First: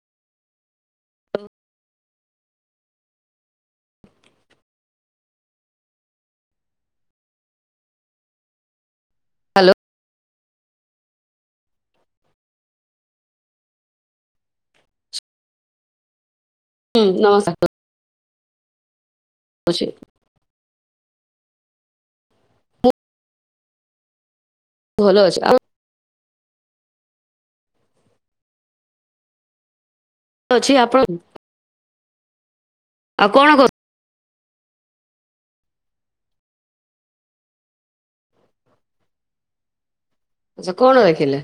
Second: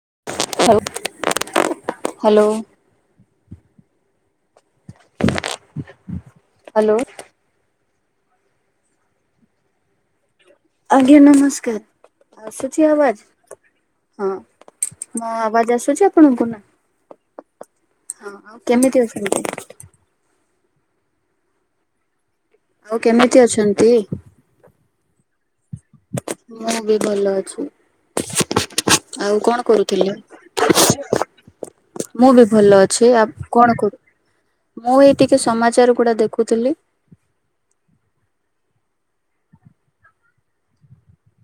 ଆଉ। Hello. Hello. Hello. ଆଜ୍ଞା ନମସ୍କାର ଆସୁଛି ଆବାଜ? ହଁ ମୁଁ ଆବାଜ ଆସୁଛି ଆପଣଙ୍କୁ ନା ହୁଁ ନମସ୍କାର। ହଁ ଆଉ କେମିତି ଅଛନ୍ତି। ଅଛି। ଆଉ କେମିତି ଅଛନ୍ତି? ଭଲ ଅଛି ଆଉ ମୁଁ ବି ଭଲ ଅଛି ଆଉ କଣ କରୁ ଥିଲେ। ଅଛି ଆପଣ ମୁଁ ବି ଭଲ ଅଛି। ଅଛି ଆ କଣ କରୁ ମୁଁ ଏଇ ଟିକେ ସମାଚାର ଗୁଡା ଦେଖୁଥିଲି। ଆଛା କଣ ଦେଖିଲେ?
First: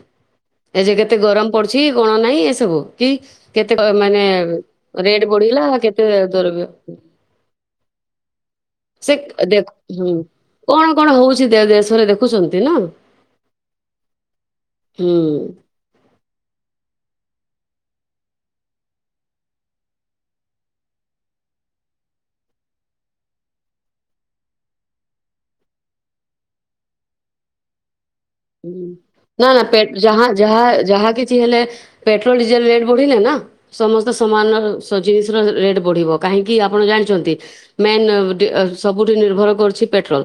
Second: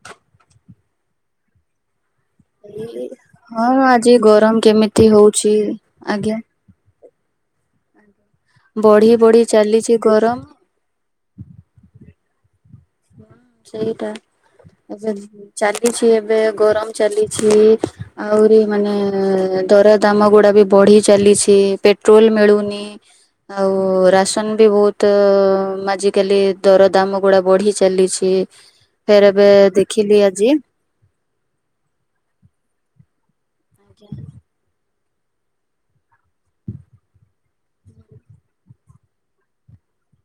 ଏ ଯେ କେତେ ଗରମ ପଡୁଛି। କଣ ନାହିଁ ଏସବୁ କି ହଁ କେତେ ଆଜି ମାନେ ଗରମ କେମିତି ରେଟ ହଉଛି ବଢିଲା କେତେ ଆଜ୍ଞା। ଦ୍ରବ୍ୟ ବଢି ସେ ବଢି ଦେଖ ଚାଲିଛି ହୁଁ ଗରମ କଣ କଣ ହଉଛି ଦେଶରେ ଦେଖ ପୁଜ [inaudible] ହୁଁ ସେଇଟା ଏବେ ଚାଲିଛି ଏବେ ଗରମ ଚାଲିଛି। ଆହୁରି ମାନେ ଦରଦାମ ଗୁଡା ବି ବଢି ଚାଲିଛି। ପେଟ୍ରୋଲ ମିଳୁନି, ଆଉ ରାସନ ବି ବହୁତ ଆଜିକାଲି ଦରଦାମ ଗୁଡା ବଢି ଚି। ଚାଲିଛି। ଫେର ଏବେ ନା ନା ଦେଖିଲି ଯା ଆଜି ଯାହା ଯାହା କିଛି ହେଲେ ପେଟ୍ରୋଲ ଡିଜେଲ ରେଟ୍ ବଢିଲେ ନା ସମସ୍ତ ସମାନର ଜିନିଷ ର ରେଟ୍ ବଢ଼ିବ କାହିଁକି ଆପଣ ଜାନଣିଛନ୍ତିମେନ୍ ସବୁଠି ନିର୍ଭର କରୁଛି ପେଟ୍ରୋଲ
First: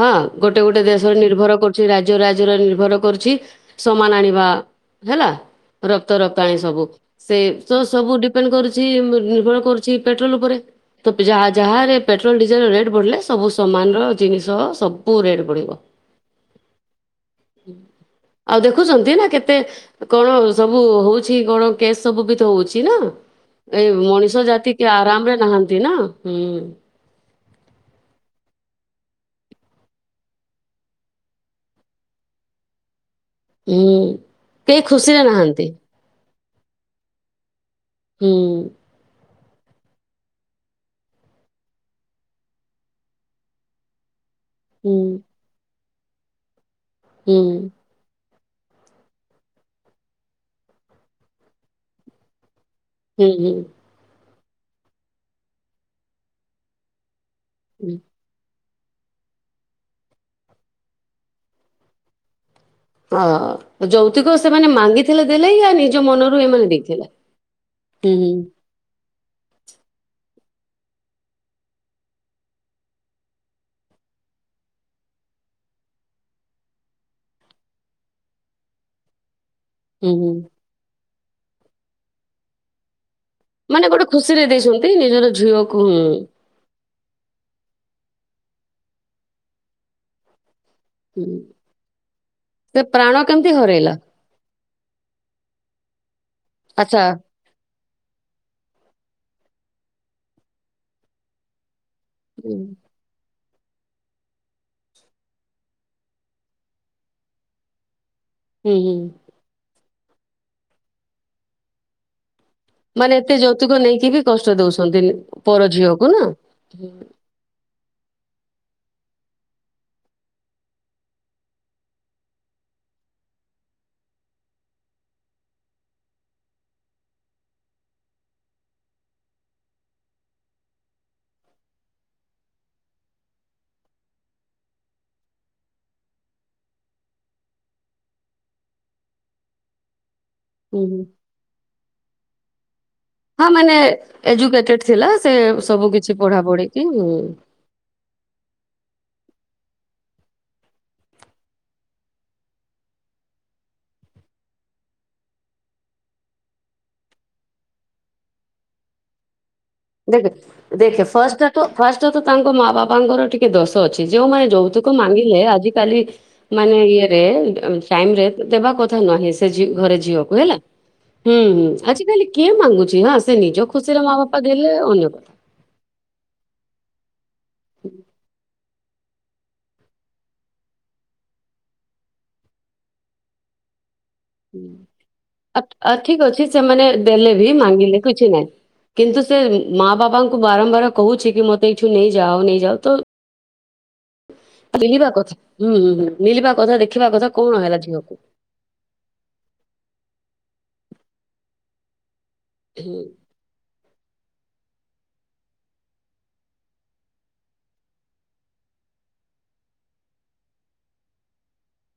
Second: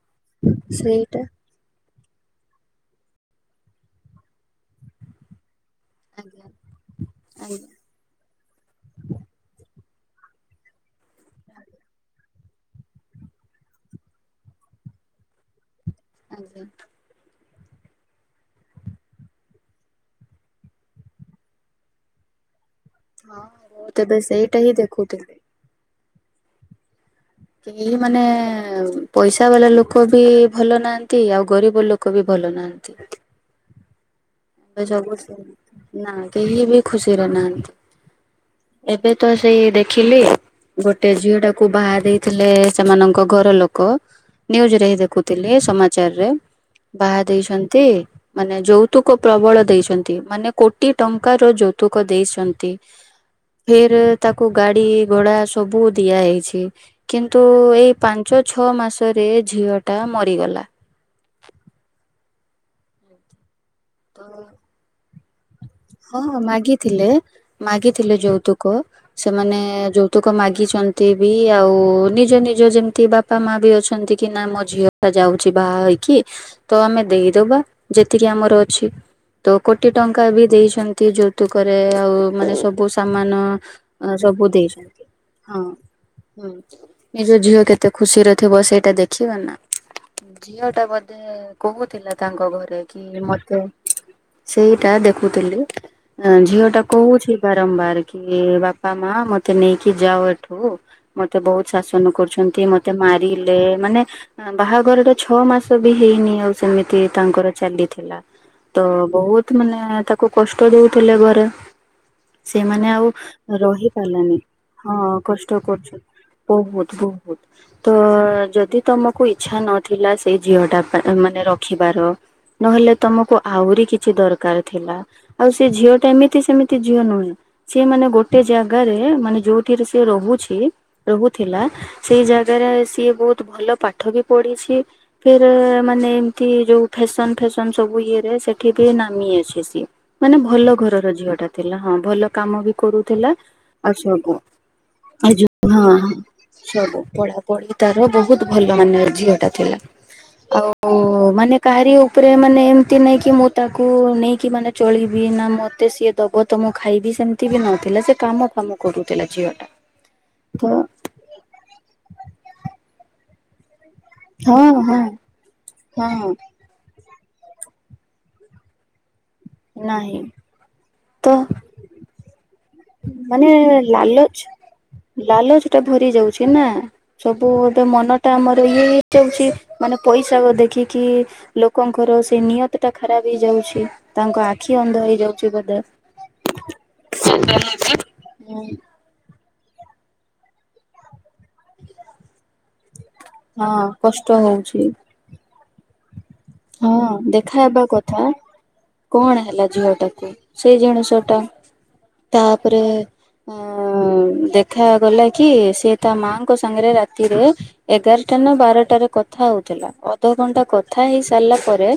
ହଁ ଗୋଟେ ଗୋଟେ ଦେଶରେ ସେଇଟା ନିର୍ଭର କର ରାଜ୍ୟ ରାଜ୍ୟରେ ନିର୍ଭର କରୁଛି ସମାନ ଆଣିବା ହେଲା। ରକ୍ତ ଆଜ୍ଞା ରପ୍ତାଣୀ ସବୁ ସେ ଆଜ୍ଞା ତ ସବୁ କର ନିର୍ଭର କରୁଛି ପେଟ୍ରୋଲ ଉପରେ ଯ ଯାରେ ପେଟ୍ରୋଲ ଡିଜେଲ ରେଟ୍ ବଢିଲେ ସବୁ ସମାନ ର ଜିନିଷ ସବୁ ରେଟ୍ ବଢିବ। ଆଜ୍ଞା। ଆଉ ଦେଖୁଛନ୍ତି ନା କେତେ କଣ ସବୁ ହଉଛି କଣ କେସ୍ ସବୁ ବି ହଉଛି? ଅଛି ନା ହଁ ଏ ବହୁତ ଏବେ ମଣିଷ ସେଇଟା ହିଁ ଜାତି କିଏ ଆରାମ ଦେଖୁଥିଲି ରେ ନାହାନ୍ତି ନା? ହୁଁ ଉ କେହି ମାନେ ଏ ପଇସା ବାଲା ଲୋକ ବି ଭଲ ନାହାନ୍ତି ଆଉ ଗରିବ ଲୋକ ବି ଭଲ ନାହାନ୍ତି। ଉଁ କେହି ଏବେ ସବୁ ଖୁସିରେ ନାହାନ୍ତି ସେମିତି ନା କେହି ବି ଖୁସିରେ ନାହାଁନ୍ତି। ହୁଁ ତ ସେଇ ଦେଖିଲି ଗୋଟେ ଝିଅ ଟାକୁ ବାହା ଦେଇଥିଲେ ସେମାନଙ୍କ ଘର ଲୋକ ନ୍ୟୁଜ ରେ ହୁଁ ଦେଖୁଥିଲି ସମା ପାଚାରରେ ବାହା ହୁଁ ଦେଇଛନ୍ତି ମାନେ ଯୋଉ ତୁ କ ପ୍ରବଳ ଦେଇଛନ୍ତି ମାନେ କୋଟିଏ ଟଙ୍କାର ଯୌତୁକ ଦେଇଛନ୍ତି। ହୁଁ ହୁଁ। ଫିର୍ ତାକୁ ଗାଡି ଘୋଡ଼ା ସବୁ ଦିଆ ହୋଇଛି, କିନ୍ତୁ ତୁ ଏଇ ପାଞ୍ଚ ଛ ଛଅ ମାସରେ ଝିଅଟା ମରିଗଲା। ହଁ ଅ ଯୌତୁକ ସେମାନେ ମାଗିଥିଲେ ଦେଲେ ୟା ନିଜ ହଁ ମନରୁ ଏମାନେ ଦେଇଥିଲେ? ମାଗିଥିଲେ ହୁଁ ମାଗିଥିଲେ ହୁଁ ଯୌତୁକ ସେମାନେ ଯୌତୁକ ତୁକ ମାଗିଛନ୍ତି ବି ଆଉ ନିଜ ନିଜ ଯେମିତି ବାପା ମା ବି ଅଛନ୍ତି କି ନା ମୋ ଝିଅ ଟା ଯାଉଛି ବାହା ହେଇକି ତ ଆମେ ଦେଇଦବା ଯେତିକି ଆମର ଅଛି ତ କୋଟି ହୁଁ ଟଙ୍କା ହୁଁ। ବି ଦେଇଛନ୍ତି ଯୋଉ ତୁକରେ ଆଉ ମାନେ ସବୁ ସମାନ ମାନେ ଗୋଟେ ଖୁସିରେ ସବୁ ଦେଇଛନ୍ତି, ନିଜର ହଁ ଝିଅକୁ ହୁଁ ହଁ ନିଜ ଝିଅ କେତେ ଖୁସିରେ ଥିବ ସେଇଟା ଦେଖିବ ନା ଝିଅ ଟା ବୋଧେ ହୁଁ। କହୁଥିଲା ତାଙ୍କ ଘରେ ସେ କି ପ୍ରାଣ ମତେ କେମିତି ତ ହରେଇଲା ସେଇଟା ଦେଖୁଥିଲି ଝିଅ ଟା ଆଚ୍ଛା। କହୁଛି ବାରମ୍ବାର କି ବାପା ମା ମତେ ମତେ ନେଇକି ଯାଉ ଏଠୁ ମତେ ବହୁତ ଶାସନ ହୁଁ କରୁଛନ୍ତି ମତେ ମାରି ହେଲେ ଏମାନେ ବାହାଘର ଟା ଛଅ ମାସ ବି ହେଇନି ଆଉ ସେମିତି ତାଙ୍କର ଚାଲିଥିଲା ତ ହୁଁ। ହୁଁ। ବହୁତ ମାନେ ତାକୁ କଷ୍ଟ ଦେଉଥିଲେ ଘରେ ସେମାନେ ଆଉ ମାନେ ଏତେ ଯୌତୁକ ରହି ନେଇକି ବି ପାରିଲାନି କଷ୍ଟ ହଁ ଦଉଛନ୍ତି କଷ୍ଟ ପର କରୁଛନ୍ତି ଝିଅକୁ ନା। ହୁଁ ବହୁତ ବହୁତ ତ ଯଦି ତମକୁ ଇଛା ନଥିଲା ସେଇ ଝିଅ ଟା ମାନେ ରଖିବାର ନହେଲେ ତମକୁ ଆହୁରି କିଛି ଦରକାର ଥିଲା, ଆଉ ସେ ଝିଅଟା ଏମିତି ସେମିତି ଝିଅ ନୁହେଁ ସି ମାନେ ଗୋଟେ ଜାଗାରେ ମାନେ ଯୋଉଠିରେ ସି ରହୁଛି ରହୁଥିଲା ସେଇ ଜାଗାରେ ସିଏ ବହୁତ ଭଲ ପାଠ ବି ପଢିଛି ଫିର ଏମାନେ ଏମିତି ଯୋଉ ଫେସନ ଫେସ ସବୁ ଇଏ ରେ ସେଠି ବି ନାମି ଅଛି ସିଏ ମାନେ ଭଲ ହୁଁ। ଘରର ଝିଅ ଟା ଥି ହେଲା ହଁ, ଭଲ କାମ ବି। କରୁଥିଲା ହଁ ମାନେ ଆଉ ସବୁ, ଏଜୁକେଟେଡ ଥିଲା ସେ ଆଉ ଯୋଉ ହଁ ସବୁ ହଁ, କିଛି ପଢା ପଢିକି ସବୁ ପଢା ପଢି ତାର ବୋହୁତ ଭଲ। ମାନେ ଝିଅଟା ଥିଲା, ଆଉ ଉ, ମାନେ କାହାରି ଉ ତାପରେ ମାନେ, ଏମିତି ନେଇଁକି ମୁଁ ତାକୁ ନେଇକି ମାନେ ଚଳିବି, ନା ମତେ ସିଏ ଦବ ତ ମୁଁ ଖାଇବି, ସେମିତି ବି ନଥିଲା, ସେ କାମ ଫାମ କରୁଥିଲା ଝିଅ ଟା। ଦେଖେ ତ ଦେଖେ, ଫାଷ୍ଟ ଟା ତ ଫାଷ୍ଟା ଟା ତ, ତାଙ୍କ ମାଆ ବାପାଙ୍କର ଟିକ କେ ଦଶ ଅଛି ଯେଉଁମାନେ ହଁ ଯୌତୁକ ହଁ ମାଙ୍ଗିଲେ, ଆଜି କାଲି ହଁ ମାନେ ଇଏରେ ଆ ଟାଇମ ରେ ତ ଦେବା କଥା ନାହିଁ। ସେ ଘରେ ନାହିଁ ଝିକୁ ହେଲା, ତ ହୁଁ ହୁଁ, ଆଜି କାଲି କିଏ ମାଙ୍ଗୁଛି? ନା ସେ ନିଜ ଖୁସିରେ ମା ବାପା ଦେଲେ ଅନ୍ୟ କଥା। ଲାଲଜଟା ଭରି ଯାଉଛି ନା। ସବୁ ଗୋଟେ ମନଟା ଆମର। ଇଏ ହେଇଯାଉଚି, ମାନେ ପଇସା ଦେଖିକି ଲୋକଙ୍କର ସେଇ ନିୟତ ଟା ଖରାପ୍ ହେଇଯାଉଛି। ତାଙ୍କ [inaudible] ହୁଁ, ଆଖି ଅନ୍ଧ ହେଇଯାଉଛି ଆ ବୋଧେ। ଆ ଠିକ ଅଛି, ସେମାନେ ଦେଲେ ଭି। ଗୁଲେ କିଛି ନାଇଁ କିନ୍ତୁ ସେ ମା ବାବାଙ୍କୁ ବାରମ୍ ବାର କହୁଛି। କି, ମତେ ଏଇଠୁ ନେଇଯାଅ-ନେଇଯାଅ ତ ହଁ କଷ୍ଟ [inaudible] ହଉଛି। ପେଲିବା କଥା, ହୁଁ ହୁଁ ହୁଁ। ମିଳିବା କଥା ହଁ ଦେଖିବା କଥା, ଦେଖା କଣ ହେଲା ହେବା କଥା ଝିଅକୁ କଣ ହେଲା ଝିଅ ଟାକୁ, ସେଇ ଜିନିଷ ଟା। ତାଆ ପରେ ହୁଁ ଆଁ ଆଁ ଦେଖାଗଲା କି, ସିଏ ତା ମାଆଙ୍କ ସାଙ୍ଗରେ ରାତିରେ, ଏଗାରଟା ନା ବାରଟାରେ କଥା ହଉଥିଲା, ଅଧଘଣ୍ଟା କଥା ହେଇ ସା ସାରିଲା ପରେ,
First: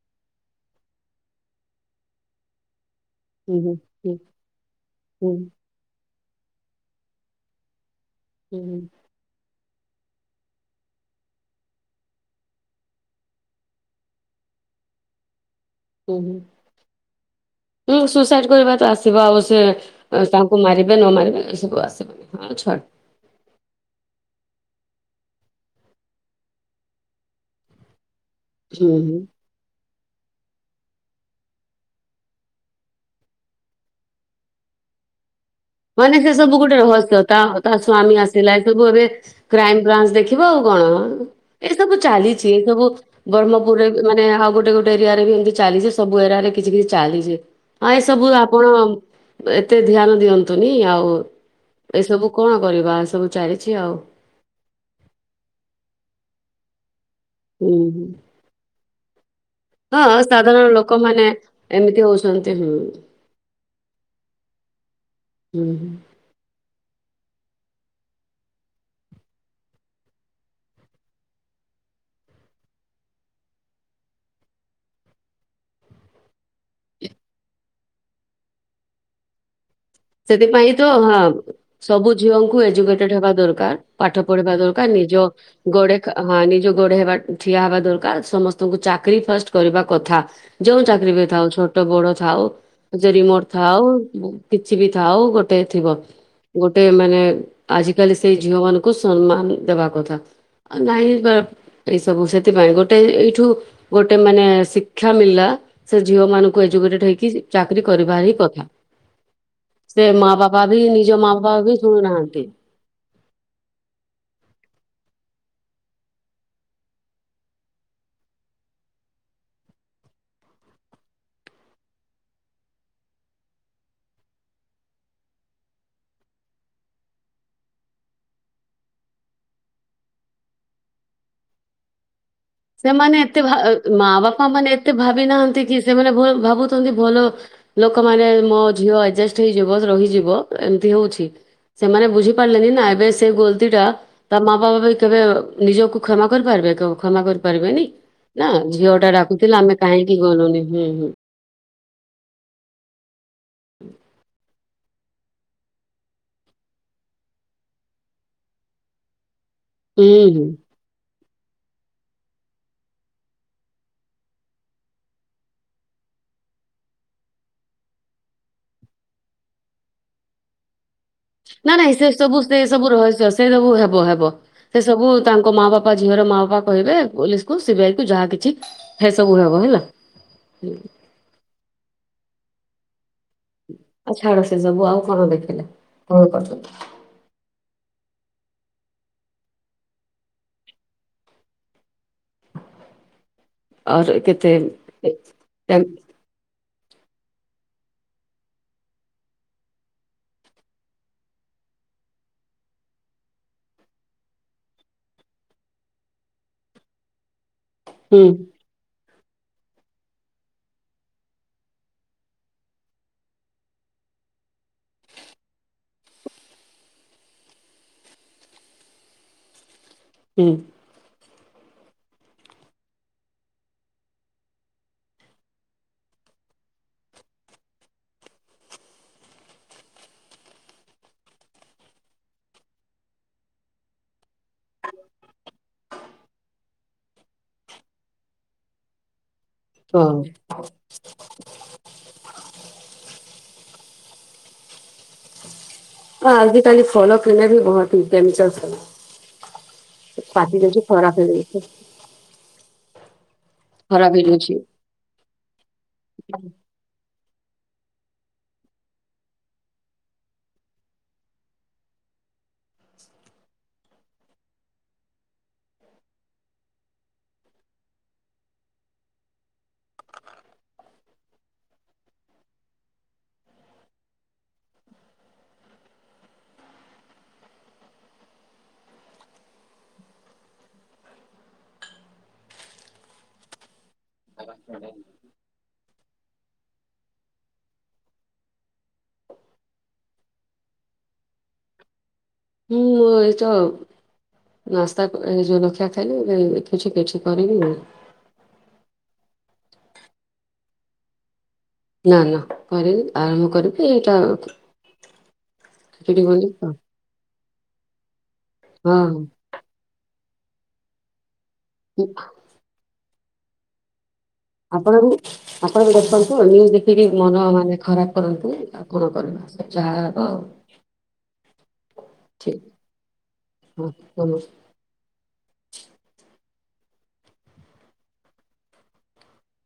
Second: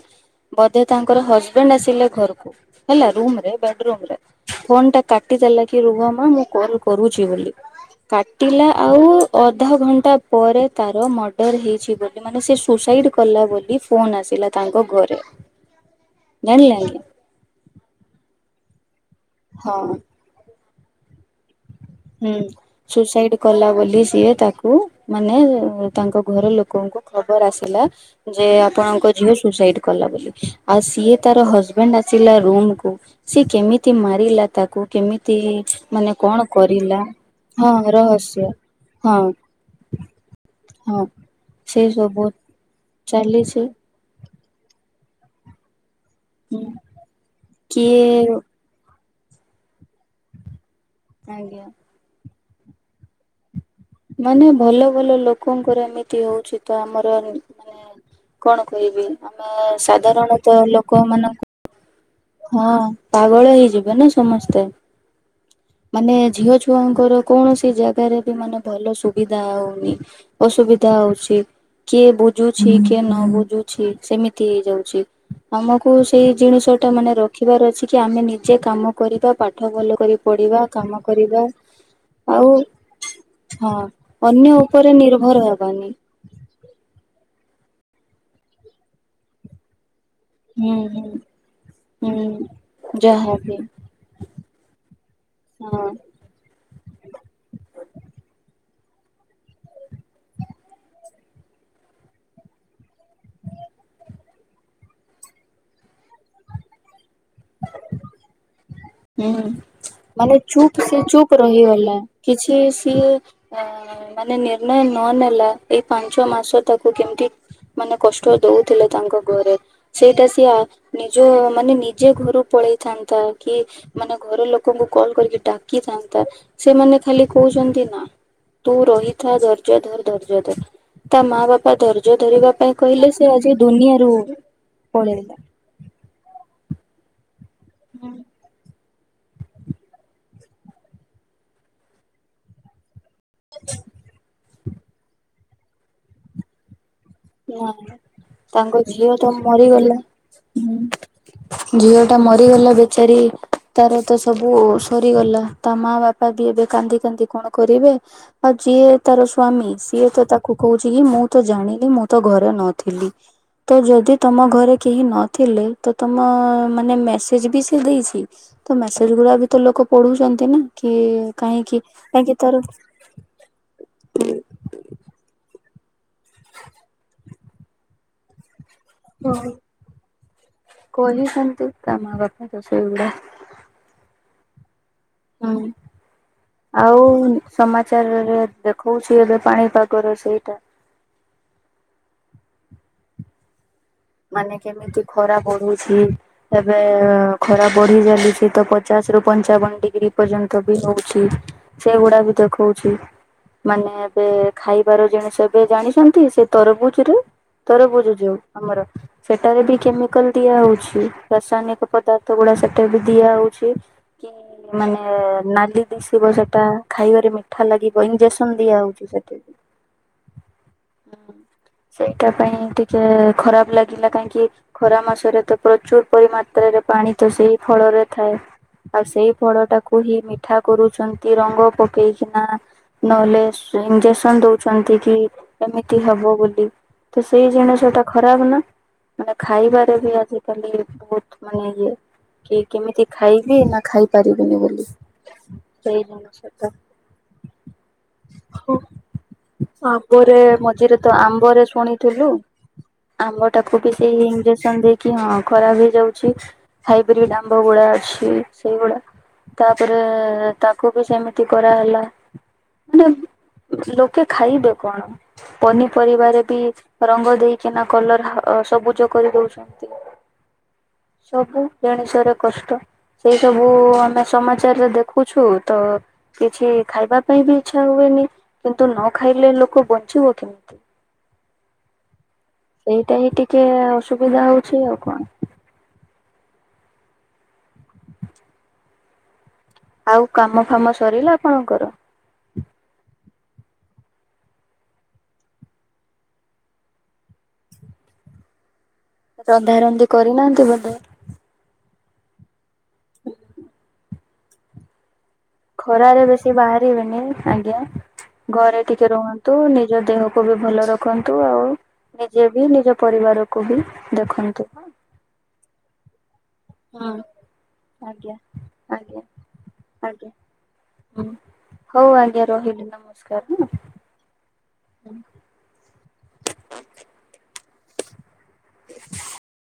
ବୋଧେ ତାଙ୍କର ହଜବେଣ୍ଡ ଆସିଲେ ଘରକୁ। ହେଲା ରୁମରେ, ହୁଁ ହୁଁ ବେଡରୁମରେ, ଫୋନ୍ ଟା ହୁଁ କାଟି ଦେଲା କି ରୁହ ହଁ ମୁଁ କଲ କରୁଚି ବୋଲି। ହୁଁ କାଟିଲା ହୁଁ। ଆଉ ଅ ଅଧ ଘଣ୍ଟା ପରେ ତାର ମର୍ଡ଼ର ହେଇଚି ବୋଲି, ମାନେ ସେ ସୁସାଇଡ କଲା ବୋଲି ତା ଫୋନ୍ ଆସିଲା ତାଙ୍କ ଘରେ। ହୁଁ ହୁଁ, ଜାଣିଲେ ଆଜ୍ଞା ହୁଁ ସୁସାଇଡ କରିବା ଆବ ସେ, ହଁ ତାଙ୍କ କୁ ମାରିବେ ନ ମାରିବେ ଏସବୁ ଆସିବନି ହୁଁ ଉଁ, ହଁ ଛାଡ ସୁସାଇଡ କଲା ବୋଲି ସିଏ ତାକୁ। ମାନେ ଏ, ତାଙ୍କ ଘର ଲୋକଙ୍କୁ ଖବର ଆସିଲା। ଯେ ହୁଁ ଆପଣଙ୍କ ହୁଁ ଝିଅ ସୁସାଇଡ କଲା ବୋଲି। ଆଉ ସିଏ ତାର ହଜବେଣ୍ଡ ଆସିଲା ରୁମକୁୁ ସି କେମିତି ମାରିଲା ତାକୁ କେମିତି ତି ମାନେ ସେ କଣ ସବୁ ଗୋଟେ କରିଲା ରହସ୍ୟ ତା ହଁ ତା ସ୍ଵାମୀ ରହସ୍ୟ ଆସିଲା ଏ ସବୁ ଏବେ ହଁ କ୍ରାଇମ ବ୍ରାଞ୍ଚ ଦେଖିବ ଆଉ କଣ ହଁ। ଏ ସବୁ ଚାଲିଛି ଏ ସବୁ ଚାଲିଛି ବ୍ରହ୍ମପୁରରେ ମାନେ ଆଉ ଗୋଟେ ଗୋଟେ ଏରିଆରେ ଏମତି ଚାଲିଛି ସବୁ ଏରିଆରେ କିଛି କିଛି ଚାଲିଛି ହଁ ଏ କିଏ ସବୁ ଆପଣ ଏତେ ଧ୍ୟାନ ଦିଅନ୍ତୁ। ନି ଆଉ ଆଜ୍ଞା। ଏସବୁ କଣ କରିବା ସବୁ ଚାରି ମାନେ ଭଲ ଭଲ ଲୋକଙ୍କର ଏମିତି ହଉଚି ତ ଆମ ମାନେ ହୁଁ ହୁଁ କଣ କରିବି ହଁ ସାଧାରଣ ଲୋକମାନେ ଏମିତି ହଉଚି ହଁ ପାଗଳ ହେଇଯିବ ନା ସମସ୍ତେ ହୁଁ ହୁଁ ମାନେ ଝିଅ ଛୁଆଙ୍କର କୌଣସି ଜାଗାରେ ବି ମାନେ ଭଲ ସୁବିଧା ହଉନି ଅସୁବିଧା ହଉଛି କିଏ ବୁଝୁଛି କିଏ ନ ବୁଝୁଛି ସେମିତି ହେଇଯାଉଛି ଆମକୁ ସେଇ ଜିନିଷଟା ମାନେ ରଖିବାର ଅଛି କି ଆମେ ନିଜେ କାମ କରିବା ପାଠ ଭଲ କରିବା ପଢିବା ସେଥିପାଇଁ ତ କାମ ହ ସବୁ ଆଉ ଝିଅଙ୍କୁ ଏଜୁକେଟେଡ ହେବା ହଁ ଦରକାର, ପାଠ ଅନ୍ୟ ପଢିବା ଦରକାର ଉପରେ ନିଜ ନିର୍ଭର ହବାନି। ଗୋଡ ହ ନିଜ ଗୋଡେ ହେବା ଠିଆ ହବା ଦରକାର ସମସ୍ତଙ୍କୁ ଚାକିରି ଫାଷ୍ଟ କରିବା କଥା ହୁଁ ଯୋଉ ହୁଁ ଚାକିରୀ ବି ଥାଉ ଛୋଟ ବଡ଼ ହୁଁ ଥାଉ ଯେ ରିମୋଟ ଯାହାବି ଥାଉ ଗୋଟେ ହଁ। ଥିବ ଗୋଟେ ମାନେ ଆଜିକାଲି ସେଇ ଝିଅ ସମ୍ମାନ ଦେବା କଥା ଆ ନାଇଁ ଏଇ ସବୁ ସେଥିପାଇଁ ଗୋଟେ ଏଇଠୁ ଗୋଟେ ମାନେ ଶିକ୍ଷା ମଳିଲା ସେ ଝିଅ ମାନଙ୍କୁ ଏଯୁକେଟେଡ଼ ହେଇକି କି ଚାକିରୀ କରିବାର ହିଁ କଥା ହୁଁ ସେ ମା ମାନେ ବାପା ଚୁପ୍ ବି ସେ ନିଜ ଚୁପ ମା ବାପା ବି ରହିଗଲା ଶୁଣୁନାହାନ୍ତି। କିଛି ସିଏ ଅ ମାନେ ନିର୍ଣ୍ଣୟ ନ ନେଲା ଏଇ ପାଞ୍ଚ ମାସ ତାକୁ କେମିତି ମାନେ କଷ୍ଟ ଦଉଥିଲେ ତାଙ୍କ ଘରେ ସେଇଟା ସି ନିଜ ମାନେ ନି ଯିଏ ଘରୁ ପଳେଇଥାନ୍ତା କି ମାନେ ଘର ଲୋକଙ୍କୁ କଲ କରିକି ଡାକିଥାନ୍ତା ସେମାନେ ଖାଲି କହୁଛନ୍ତି ନା ତୁ ରହିଥା ଧର୍ଯ୍ୟ ଧର ଧର୍ଯ୍ୟ ଧର ତା ମା ବାପା ଧର୍ଯ୍ୟ ସେମାନେ ଏତେ ଭା ମା ବାପା ମାନେ ଏତେ ପଳେଇଲା ଭାବିନାହାନ୍ତି କି ସେମାନେ ଭୁଲ ଭାବୁ ଆଛନ୍ତି ଭଲ ଲୋକମାନେ ମୋ ଝିଅ ଆଜଷ୍ଟ ହେଇଯିବ ରହିଯିବ ଏମିତି ହଉଛି ସେମାନେ ବୁଝିପାରିଲେନି ନା ସେ ଗୋଲତିଟା ତା ମା ବାପା ବି କେବେ ନିଜକୁ କ୍ଷମା କରିପାରିବେ। କେବେ କ୍ଷମା ନା କରିପାରିବେନି। ନା [inaudible] ତାଙ୍କ ଟା ଝିଅ ତ ଡାକୁଥିଲା ଆମେ ମରିଗଲା କାହିଁକି ଗଲୁନି ହୁଁ ହୁଁ ଝିଅ ଟା ମରିଗଲା ବେଚାରୀ। ତାର ତ ସବୁ ସ ମରିଗଲା ତା ମା ବାପା ବି ଏବେ କାନ୍ଦି କାନ୍ଦି କଣ କରିବେ। ଆଉ ଯିଏ ତାର ସ୍ଵାମୀ ସିଏ ହୁଁ ତ ହୁଁ। ତାକୁ କହୁଛି କି ମୁଁ ତ ଜାଣିଲି ମୁଁ ତ ଘରେ ନଥିଲି ତ ଯଦି ତମ ଘରେ କେହିନଥିଲେ। ତ ତମ ମାନେ ମେସେଜ ବି ସେ ଦେଇଛି। ତ ମେସେଜ ଗୁଡା ବି ତ ଲୋକ ପଢୁଛନ୍ତି। ନା କି ନା କାହିଁକି ନାଇଁ ସେ କାହିଁକି ସବୁ ତାର ସେ ସବୁ ରହସ୍ୟ ସେ ସବୁ ହେବ ହେବ। ସେ ସବୁ ତାଙ୍କ ମା ବାପା ବାପା ଝିଅ ର ମା ବାପା କହିବେ ପୋଲିସକୁ ସି ବି ଆଇ କି ଯାହା କିଛି ସେ ସବୁ ହେବ ହେଲା ହ [unintelligible] ତ ସେଇଗୁଡ଼ା [inaudible] ଆ ଛାଡ ସେ ସବୁ ଆଉ କଣ ହୁଁ ଦେଖିଲେ କଣ କରୁଛନ୍ତି [inaudible] ଆଉ ସମାଚାର ଏ ଦେଖଉଛି ଏବେ ପାଣିପାଗର ସେଇଟା। [inaudible] ଆଉ କେତେ ମାନେ କେମିତି ଏ- ଖରା ପଢୁଛି। ଏବେ ଖରା ବଢି ଚାଲିଛି। ତ ପଚାଶ ରୁ ପଞ୍ଚାବନ ଡିଗ୍ରୀ ପର୍ଯ୍ୟନ୍ତ ବି ହଉଛି। ସେଗୁଡା ବି ଦେଖଉଛି ମାନେ ଏବେ ଖାଇବାର ଜିଣିଷ ଏବେ ଜାଣିଛନ୍ତି। ସେ ତରଭୁଜ ରେ ତରଭୁଜ ହୁଁ ଯଉ ଆମର ସେଟାରେ ବି କେମିକାଲ ଦିଆ ହଉଛି। ରାସାୟନିକ ପଦାର୍ଥ ଗୁଡା ସେଠାରେ ବି ଦିଆ ହଉଛି। କି ମାନେ ନାଲି ଦିଶିବ ସେଟା ଖାଇବାରେ ମିଠା ଲାଗିବ। ଇଞ୍ଜେକ୍ସନ ଦିଆ ହଉଛି ସେଠି ହୁଁ। [inaudible] ସେଇଟା ପାଇଁ ଟିକେ ଖରାପ ଲାଗେ। କାହିଁକି ଖରା ମାସରେ ତ ପ୍ରଚୁର ପରି ମାତ୍ରାରେ ପାଣି ତ ସେଇ ଫଳରେ ଥାଏ ଆଉ ସେଇ ଫଳ ଟାକୁ ହିଁ ମିଠା କରୁଛନ୍ତି। ରଙ୍ଗ ପକେଇକିନା ନହେଲେ ସ ଇଞ୍ଜେକ୍ସନ ଦଉଛନ୍ତି। କି ଏମିତି ହବ ବୋଲି ତ ସେଇ ଜିନିଷ ଟା ଖରାପ ନା। ହଁ। ଖାଇବାରେ ବି ହଁ ଆଜିକାଲି ବହୁତ ମାନେ ଇଏ କି କେମିତି ଖାଇବି ନା ଖାଇ ପାରିବିନି ବୋଲି। [inaudible] ସେଇ ଜିନିଷ ଟା ଆଜିକାଲି ଫଳ କିଣିଲେ ବି ବହୁତ କେମିକାଲ ହଁ ଆମ୍ବରେ ପାଟି ଯଦି ମଝିରେ ତ ଖରାପ ହେଇଯାଉଛି ଆମ୍ବରେ ଶୁଣିଥିଲୁ ଆମ୍ବ ଟାକୁ ବି ଖରାପ ସେଇ ହେଇଯାଉଛି ଇଞ୍ଜେକସନ୍ ଦେଇକି ହଁ ଖରାପ ହେଇଯାଉଛି। ହାଇବ୍ରିଡ ଆମ୍ବ ଗୁଡା ଅଛି ସେଇଗୁଡା ତାପରେ ତାକୁ ବି ସେମିତି କରାହେଲା। [inaudible] ମାନେ ଲୋକେ ଖାଇବେ କଣ ପନିପରିବାରେ ବି ରଙ୍ଗ ଦେଇକିନା କଲର ଅ ସବୁଜ କରିଦଉଛନ୍ତି ସବୁ ଜଣିଷରେ କଷ୍ଟ ସେଇ ସବୁ ଆମେ ସମାଚାରରେ ଦେଖୁଛୁ ତ କିଛି ଖାଇବା ପାଇଁ ବି ଇଚ୍ଛା ହୁଏନି କିନ୍ତୁ ନ ଖାଇଲେ ଲୋକ ବଞ୍ଚିବ କେମିତି ସେ ଏଇ ଟିକେ ଅସୁବିଧା ହଉଛି ଆଉ କଣ। ଆଉ କାମ ଫାମ ସରିଲା ଆପଣଙ୍କର? ହୁଁଁ ଏଇତ [inaudible] ନାସ୍ତା ଏଇ ଜଳଖିଆ ଖାଇଲି ଏବେ କିଛି କିଛି କରିବି। [inaudible] ରନ୍ଧା ରନ୍ଧି କରିନାହାନ୍ତି ବୋଧେ। ନା ନା କରିନି ଆରମ୍ଭ କରିବି ଏଇଟାର [inaudible] ଖରା ରେ ବେଶି ବାହାରିବେନି। ଆଜ୍ଞା। ଘରେ ଟିକେ ହଁ ରୁହନ୍ତୁ ନିଜ ଦେହକୁ ତାକୁ ବି ଭଲ ରଖନ୍ତି ତୁ ଆଉ ନିଜେ ବି ନିଜ ପରିବାରକୁ ବି ଦେଖନ୍ତୁ। ଆପଣ ବି ଆପଣଙ୍କୁ ଦେଖନ୍ତୁ ହଁ [unintelligible] ଦେଖିକି ହଁ। ମନ ମାନେ ଖରାପ ଆଜ୍ଞା କରନ୍ତି ଆଉ କଣ ଆଜ୍ଞା କରିବା ଯାହା ହବ ଆଜ୍ଞା ଆଉ ହଉ ଆଜ୍ଞା ଠିକ୍ ରହିଲି ନମସ୍କାର ହଁ। ନମସ୍କାର [inaudible]